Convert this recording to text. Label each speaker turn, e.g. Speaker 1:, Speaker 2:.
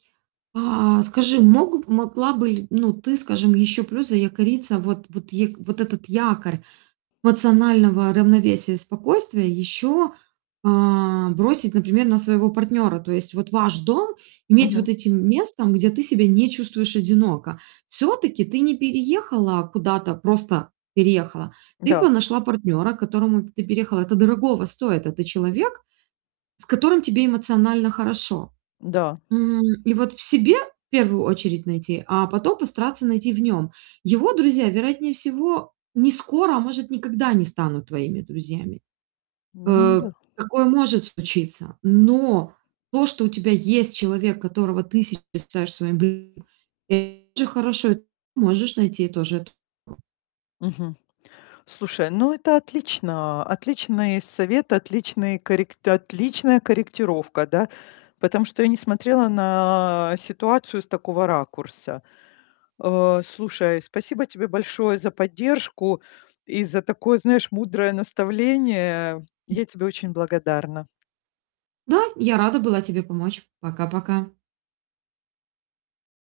Speaker 1: А, скажи, мог могла бы ли, ну, ты, скажем, еще плюс заякориться, вот вот е вот этот якорь эмоционального равновесия и спокойствия еще, а, бросить, например, на своего партнера. То есть вот ваш дом иметь
Speaker 2: Мгм.
Speaker 1: вот этим местом, где ты себя не чувствуешь одиноко. Всё-таки ты не переехала куда-то: просто переехала. Ты п
Speaker 2: Да.
Speaker 1: нашла партнера, к которому ты переехала. Это дорогого стоит. Это человек, с которым тебе эмоционально хорошо.
Speaker 2: Да.
Speaker 1: М, и вот в себе, в первую очередь, найти, а потом постараться найти в нём. Его друзья, вероятнее всего, не скоро, а может, никогда не станут твоими друзьями.
Speaker 2: Ну
Speaker 1: Э,
Speaker 2: да.
Speaker 1: такое может случиться. Но то, что у тебя есть человек, которого ты се считаешь своим [unintelligible] че хорошо, можешь найти тоже эту
Speaker 2: Мгм. Слушай, ну, это отлично. Отличный совет, отличный коррек отличная корректировка, да. Потому что я не смотрела на ситуацию с такого ракурса. Э, слушай, спасибо тебе большое за поддержку и за такое, знаешь, мудрое наставление. Я тебе очень благодарна.
Speaker 1: Да, я рада была тебе помочь. Пока-пока.